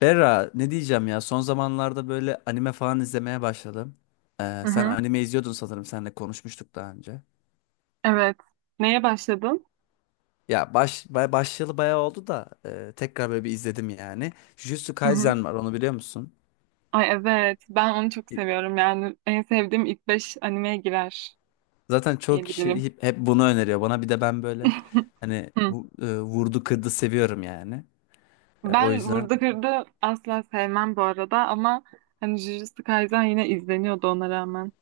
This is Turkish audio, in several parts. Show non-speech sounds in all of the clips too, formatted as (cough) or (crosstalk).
Berra ne diyeceğim ya, son zamanlarda böyle anime falan izlemeye başladım. Hı Sen hı. anime izliyordun sanırım, seninle konuşmuştuk daha önce. Evet. Neye başladın? Başlayalı bayağı oldu da tekrar böyle bir izledim yani. Jujutsu Hı hı. Kaisen var, onu biliyor musun? Ay evet. Ben onu çok E, seviyorum. Yani en sevdiğim ilk 5 animeye girer Zaten çok kişi diyebilirim. hep bunu öneriyor bana, bir de ben böyle (laughs) hani Hı. Vurdu kırdı seviyorum yani. O Ben yüzden Vurdu Kırdı asla sevmem bu arada ama hani Jujutsu Kaisen yine izleniyordu ona rağmen.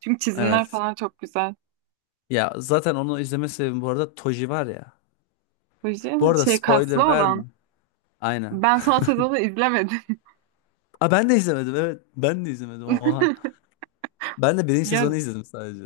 Çünkü çizimler evet. falan çok güzel. Ya zaten onu izleme sebebim bu arada, Toji var ya. Fuji Bu şey arada şey, kaslı spoiler verme. olan. Aynen. Ben son sezonu izlemedim. Aa, ben de izlemedim evet. Ben de izlemedim, oha. (laughs) Ben de birinci Ya, sezonu izledim sadece.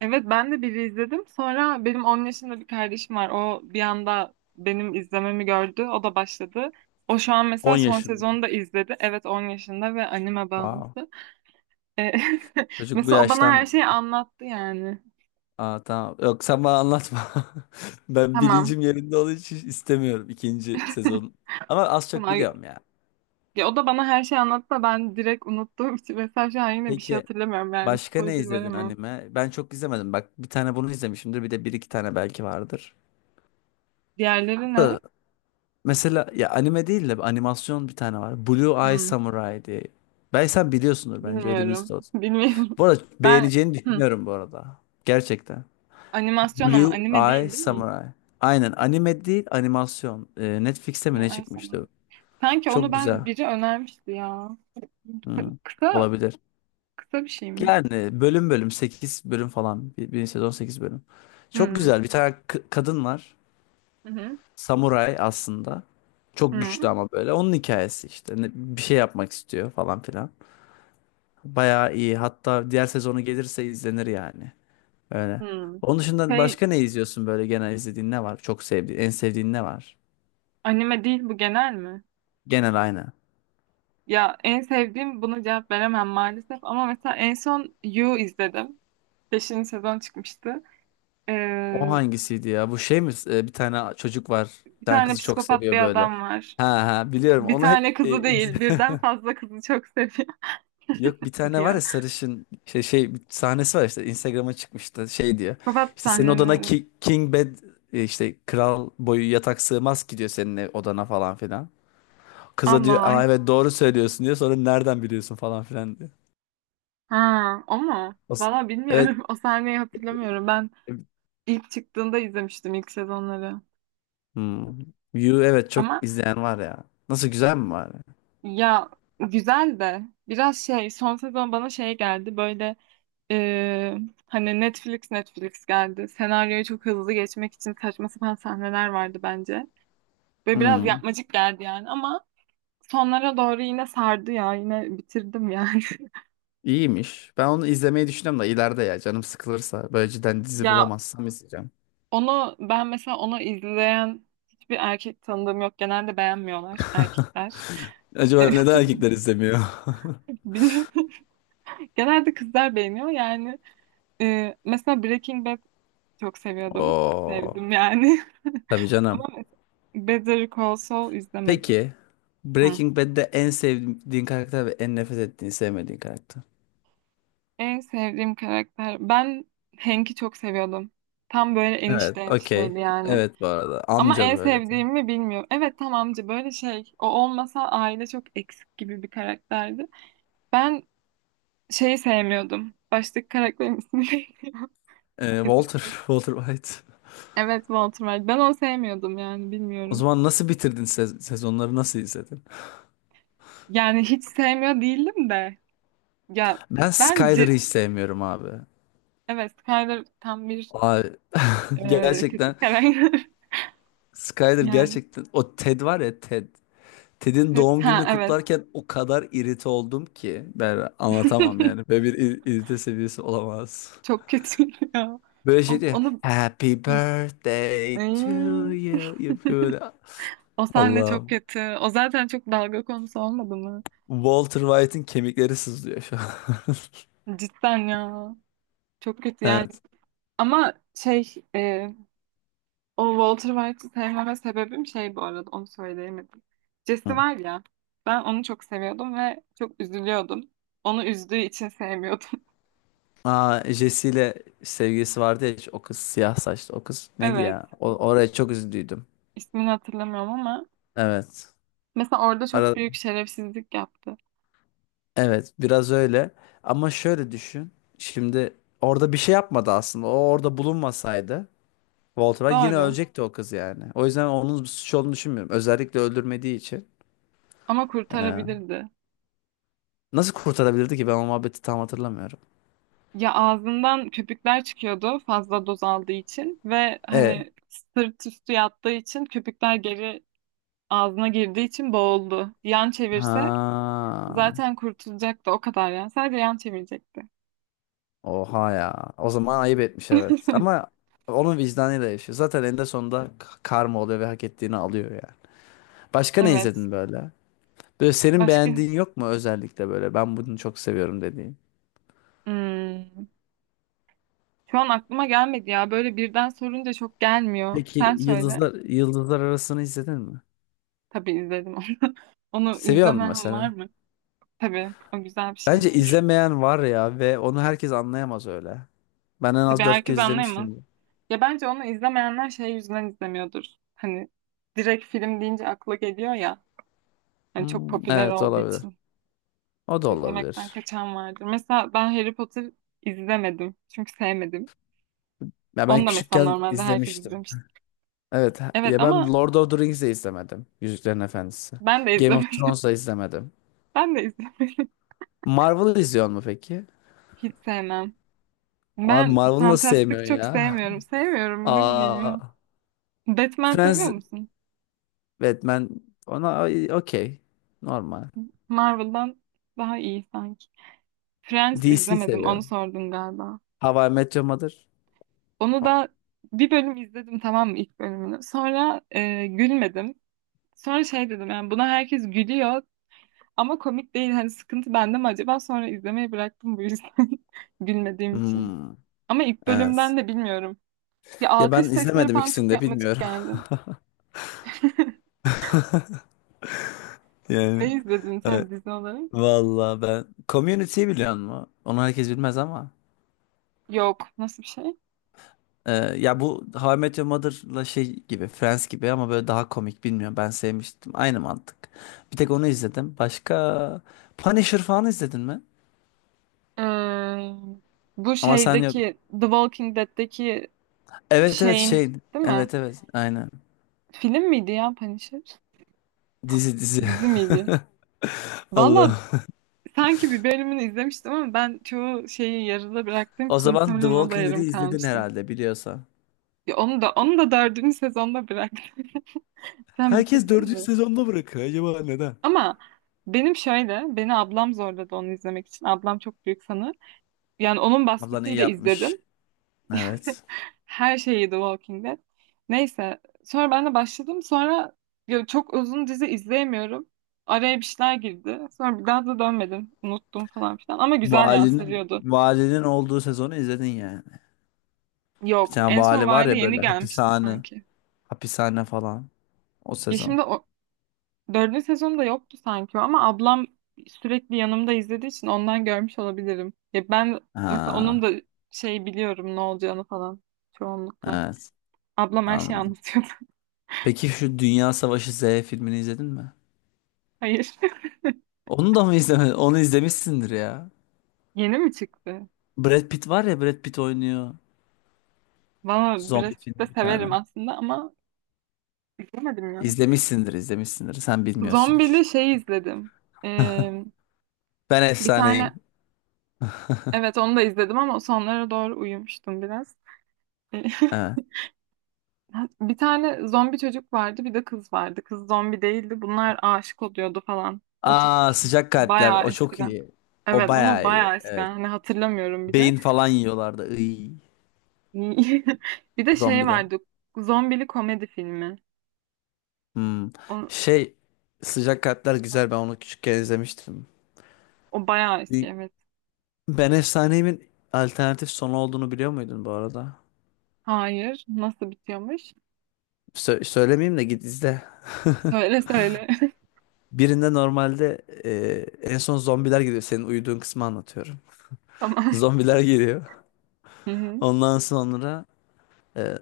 evet, ben de biri izledim. Sonra benim 10 yaşında bir kardeşim var. O bir anda benim izlememi gördü. O da başladı. O şu an 10 mesela son yaşında. sezonu da izledi. Evet, 10 yaşında ve anime Wow. bağımlısı. E, (laughs) Çocuk bu Mesela o bana her yaştan... şeyi anlattı yani. Aa, tamam. Yok, sen bana anlatma. (laughs) Ben Tamam. bilincim yerinde olduğu için istemiyorum ikinci (laughs) sezon. Ama az çok Tamam. biliyorum ya. Ya o da bana her şeyi anlattı da ben direkt unuttuğum için mesela şu an yine bir şey Peki hatırlamıyorum. Yani başka ne spoiler izledin veremem. anime? Ben çok izlemedim. Bak, bir tane bunu izlemişimdir. Bir de bir iki tane belki vardır. Diğerleri ne? Da Mesela ya anime değil de animasyon bir tane var. Blue Eye Hmm, Samurai diye. Ben sen biliyorsundur bence, öyle bir bilmiyorum. istaroz. (laughs) Bilmiyorum. Bu arada Ben beğeneceğini hmm, düşünüyorum bu arada. Gerçekten. animasyon ama Blue anime Eye değil, değil mi? Samurai. Aynen, anime değil, animasyon. Netflix'te mi Yo, ne ay sana. çıkmıştı? Sanki onu Çok güzel. ben biri önermişti ya. Hı, Kısa olabilir. kısa bir şey mi? Yani bölüm bölüm 8 bölüm falan. Bir sezon 8 bölüm. Çok Hmm. güzel bir tane kadın var. Hı hı. Samuray aslında. Çok güçlü Hı. ama böyle. Onun hikayesi işte. Bir şey yapmak istiyor falan filan. Bayağı iyi. Hatta diğer sezonu gelirse izlenir yani. Öyle. Hı. Onun dışında Şey, başka ne izliyorsun böyle, genel izlediğin ne var? Çok sevdiğin, en sevdiğin ne var? anime değil bu, genel mi? Genel aynı. Ya, en sevdiğim buna cevap veremem maalesef ama mesela en son You izledim. Beşinci sezon çıkmıştı. O Ee, hangisiydi ya? Bu şey mi? Bir tane çocuk var. Bir bir tane tane kızı çok psikopat bir seviyor böyle. adam var. Ha ha, biliyorum. Bir Onu tane hep kızı değil, (laughs) birden fazla kızı çok seviyor, (laughs) Yok, bir tane var diyor. ya sarışın, şey şey bir sahnesi var, işte Instagram'a çıkmıştı, şey diyor. Psikopat İşte senin odana sahneleri. ki, king bed, işte kral boyu yatak sığmaz ki diyor, senin odana falan filan. Kıza Allah diyor, Allah. Aa, evet doğru söylüyorsun diyor. Sonra nereden biliyorsun falan filan diyor. Ha, o mu? As- Valla Evet. bilmiyorum. (laughs) O sahneyi hatırlamıyorum. Ben İlk çıktığında izlemiştim ilk sezonları. Hmm. You, evet çok Ama izleyen var ya. Nasıl, güzel mi var? ya, güzel de biraz şey son sezon bana şey geldi böyle, e, hani Netflix geldi. Senaryoyu çok hızlı geçmek için saçma sapan sahneler vardı bence. Ve biraz Hmm. yapmacık geldi yani, ama sonlara doğru yine sardı ya, yine bitirdim yani. (laughs) İyiymiş. Ben onu izlemeyi düşünüyorum da, ileride ya canım sıkılırsa böyle cidden dizi Ya bulamazsam izleyeceğim. onu ben, mesela onu izleyen hiçbir erkek tanıdığım yok. Genelde beğenmiyorlar erkekler. (laughs) Acaba neden erkekler izlemiyor? Bilmiyorum. Genelde kızlar beğeniyor yani. Mesela Breaking Bad çok (laughs) seviyordum. Oo, Sevdim yani. tabii (laughs) Ama canım. mesela Better Call Saul izlemedim. Peki Ha. Breaking Bad'de en sevdiğin karakter ve en nefret ettiğin, sevmediğin karakter. En sevdiğim karakter. Ben Hank'i çok seviyordum. Tam böyle Evet, enişte enişteydi okey. yani. Evet bu arada Ama amca en böyle tam. sevdiğimi bilmiyorum. Evet, tam amca böyle şey. O olmasa aile çok eksik gibi bir karakterdi. Ben şeyi sevmiyordum. Baştaki karakterin ismi neydi? (laughs) İzin Walter, ver. (laughs) Walter White. Evet, Walter White. Ben onu sevmiyordum yani, O bilmiyorum. zaman nasıl bitirdin sezonları, nasıl izledin? Yani hiç sevmiyor değildim de. Ya Ben Skyler'ı bence, hiç sevmiyorum abi. evet, Skyler tam bir Abi (laughs) kötü gerçekten, karakter. (laughs) Skyler Yani gerçekten, o Ted var ya, Ted. Ted'in pet doğum ha gününü evet. kutlarken o kadar irite oldum ki ben anlatamam yani. (laughs) Böyle bir irite seviyesi olamaz. Çok kötü ya. Böyle şey O- diyor. Onu Happy Hı. birthday Ay, to you. Yapıyor böyle. o sahne çok Allah'ım. kötü. O zaten çok dalga konusu olmadı mı? Walter White'ın kemikleri sızlıyor şu an. (laughs) Cidden ya. Çok kötü yani. Evet. Ama şey, o Walter White'ı sevmeme sebebim şey, bu arada onu söyleyemedim. Jesse Hı. var ya, ben onu çok seviyordum ve çok üzülüyordum. Onu üzdüğü için sevmiyordum. (laughs) Aa, Jesse ile sevgilisi vardı ya, o kız, siyah saçlı o kız neydi Evet. ya? O, oraya çok üzüldüydüm. İsmini hatırlamıyorum ama Evet. mesela orada çok Ara, büyük şerefsizlik yaptı. evet, biraz öyle. Ama şöyle düşün. Şimdi orada bir şey yapmadı aslında. O orada bulunmasaydı Walter White yine Doğru. ölecekti o kız yani. O yüzden onun suç olduğunu düşünmüyorum. Özellikle öldürmediği için. Ama Ee, kurtarabilirdi. Nasıl kurtarabilirdi ki? Ben o muhabbeti tam hatırlamıyorum. Ya, ağzından köpükler çıkıyordu fazla doz aldığı için ve E. hani sırt üstü yattığı için köpükler geri ağzına girdiği için boğuldu. Yan çevirse Ha. zaten kurtulacaktı o kadar yani. Sadece yan çevirecekti. Oha ya. O zaman ayıp etmiş, evet. Ama (laughs) onun vicdanıyla yaşıyor. Zaten eninde sonunda karma oluyor ve hak ettiğini alıyor yani. Başka ne Evet. izledin böyle? Böyle senin Başka? beğendiğin yok mu özellikle böyle? Ben bunu çok seviyorum dediğin. Hmm. Şu an aklıma gelmedi ya. Böyle birden sorunca çok gelmiyor. Peki Sen söyle. Yıldızlar Arası'nı izledin mi? Tabii izledim onu. (laughs) Onu Seviyor musun izlemem var mesela? mı? Tabii, o güzel bir şey. Bence izlemeyen var ya, ve onu herkes anlayamaz öyle. Ben en Tabii az dört herkes kez anlayamaz. izlemişim. Ya, bence onu izlemeyenler şey yüzünden izlemiyordur. Hani direkt film deyince akla geliyor ya. Hani çok Hmm, popüler evet olduğu olabilir. için O da izlemekten olabilir. kaçan vardır. Mesela ben Harry Potter izlemedim. Çünkü sevmedim. Ya ben Onu da mesela küçükken normalde herkes izlemiştim. izlemiş. Evet Evet ya, ben ama Lord of the Rings'i izlemedim. Yüzüklerin Efendisi. ben de Game of izlemedim. (laughs) Thrones'da izlemedim. Ben de izlemedim. Marvel'ı izliyor mu peki? Hiç sevmem. Abi Ben Marvel'ı nasıl fantastik sevmiyorsun çok ya? sevmiyorum. (laughs) Sevmiyorum, ne bileyim Aa, ya. Batman seviyor Friends, musun? Batman, ona okey. Normal. Marvel'dan daha iyi sanki. Friends DC izlemedim. seviyor. Onu sordun galiba. How I Met Your Mother. Onu da bir bölüm izledim, tamam mı, ilk bölümünü. Sonra gülmedim. Sonra şey dedim yani, buna herkes gülüyor ama komik değil. Hani sıkıntı bende mi acaba? Sonra izlemeyi bıraktım bu yüzden. (laughs) Gülmediğim için. Hmm, Ama ilk bölümden evet. de bilmiyorum. Ya Ya ben alkış sesleri izlemedim falan ikisini çok de, yapmacık bilmiyorum. (laughs) geldi. (laughs) Yani Ne izledin evet. sen dizi olarak? Vallahi ben Community'yi biliyor musun? Onu herkes bilmez ama. Yok. Nasıl bir şey? Ya bu How I Met Your Mother'la şey gibi, Friends gibi ama böyle daha komik, bilmiyorum. Ben sevmiştim. Aynı mantık. Bir tek onu izledim. Başka Punisher falan izledin mi? Ee, bu Ama sen yok. şeydeki The Walking Dead'deki Evet evet şeyin şey. değil mi? Evet evet aynen. Film miydi ya Punisher? Dizi, dizi. Dizi (laughs) miydi? Valla Allah. sanki bir bölümünü izlemiştim ama ben çoğu şeyi yarıda bıraktığım O için zaman The muhtemelen o da Walking Dead'i yarım izledin kalmıştı. herhalde, biliyorsan. Ya onu da dördüncü sezonda bıraktım. (laughs) Sen Herkes bitirdin dördüncü mi? sezonda bırakıyor. Acaba neden? Ama benim şöyle, beni ablam zorladı onu izlemek için. Ablam çok büyük fanı. Yani onun Ablan iyi baskısıyla yapmış. izledim. Evet. Her şeyi The Walking Dead. Neyse. Sonra ben de başladım. Sonra ya çok uzun dizi izleyemiyorum. Araya bir şeyler girdi. Sonra bir daha da dönmedim. Unuttum falan filan. Ama güzel ya, Valinin sarıyordu. valinin olduğu sezonu izledin yani. Bir Yok. tane En son vali var Vali ya yeni böyle, gelmişti hapishane, sanki. hapishane falan, o Ya sezon. şimdi o dördüncü sezonda yoktu sanki o, ama ablam sürekli yanımda izlediği için ondan görmüş olabilirim. Ya ben mesela onun Ha, da şey biliyorum, ne olacağını falan çoğunlukla. evet, Ablam her şeyi anladım. anlatıyordu. Peki şu Dünya Savaşı Z filmini izledin mi? (laughs) Hayır. (laughs) Onu da mı izlemedin? Onu izlemişsindir ya. Yeni mi çıktı? Brad Pitt var ya, Brad Pitt oynuyor. Valla Brad Zombi Pitt de filmi bir tane. severim aslında ama izlemedim ya. İzlemişsindir, izlemişsindir. Sen bilmiyorsun Zombili hiç. şey izledim. Ee, Ben bir tane, efsaneyim. evet, onu da izledim ama sonlara doğru uyumuştum biraz. Ee, (laughs) Evet. Bir tane zombi çocuk vardı, bir de kız vardı. Kız zombi değildi. Bunlar aşık oluyordu falan. O tip bir Aa, şey. sıcak kalpler, Bayağı o çok eskiden. iyi. O Evet, onu bayağı iyi. bayağı eskiden. Evet. Hani hatırlamıyorum bile. Beyin falan yiyorlardı. Iy, (laughs) Bir de şey zombiler. vardı. Zombili komedi filmi. Hmm. O, Şey, sıcak kalpler güzel, ben onu küçükken izlemiştim. o bayağı eski, Bir- evet. Ben Efsaneyimin alternatif sonu olduğunu biliyor muydun bu arada? Hayır. Nasıl bitiyormuş? Söylemeyeyim de git izle. (laughs) Söyle söyle. Birinde normalde en son zombiler geliyor. Senin uyuduğun kısmı anlatıyorum. (laughs) (laughs) Tamam. Zombiler geliyor. Hı hı. Ondan sonra e,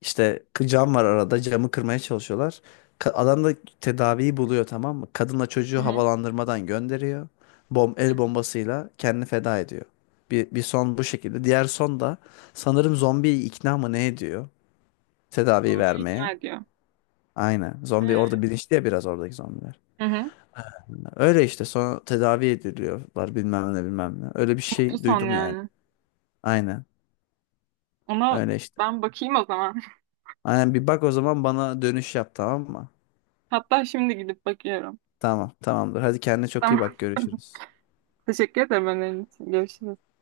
İşte cam var arada, camı kırmaya çalışıyorlar. Adam da tedaviyi buluyor tamam mı? Kadınla Hı çocuğu hı. havalandırmadan gönderiyor. Bom, Hı el hı. bombasıyla kendini feda ediyor. Bir son bu şekilde. Diğer son da sanırım zombiyi ikna mı ne ediyor? Tedaviyi Zombiyi ikna vermeye. ediyor. Aynen. Zombi Ee? orada bilinçli ya biraz, oradaki zombiler. Hı hı. Öyle işte, sonra tedavi ediliyorlar bilmem ne bilmem ne. Öyle bir Mutlu şey son duydum yani. yani. Aynen. Ona Öyle işte. ben bakayım o zaman. (laughs) Aynen, bir bak o zaman, bana dönüş yap tamam mı? Hatta şimdi gidip bakıyorum. Tamam, tamamdır. Hadi kendine çok iyi Tamam. bak. (laughs) Görüşürüz. Teşekkür ederim önerin için. Görüşürüz.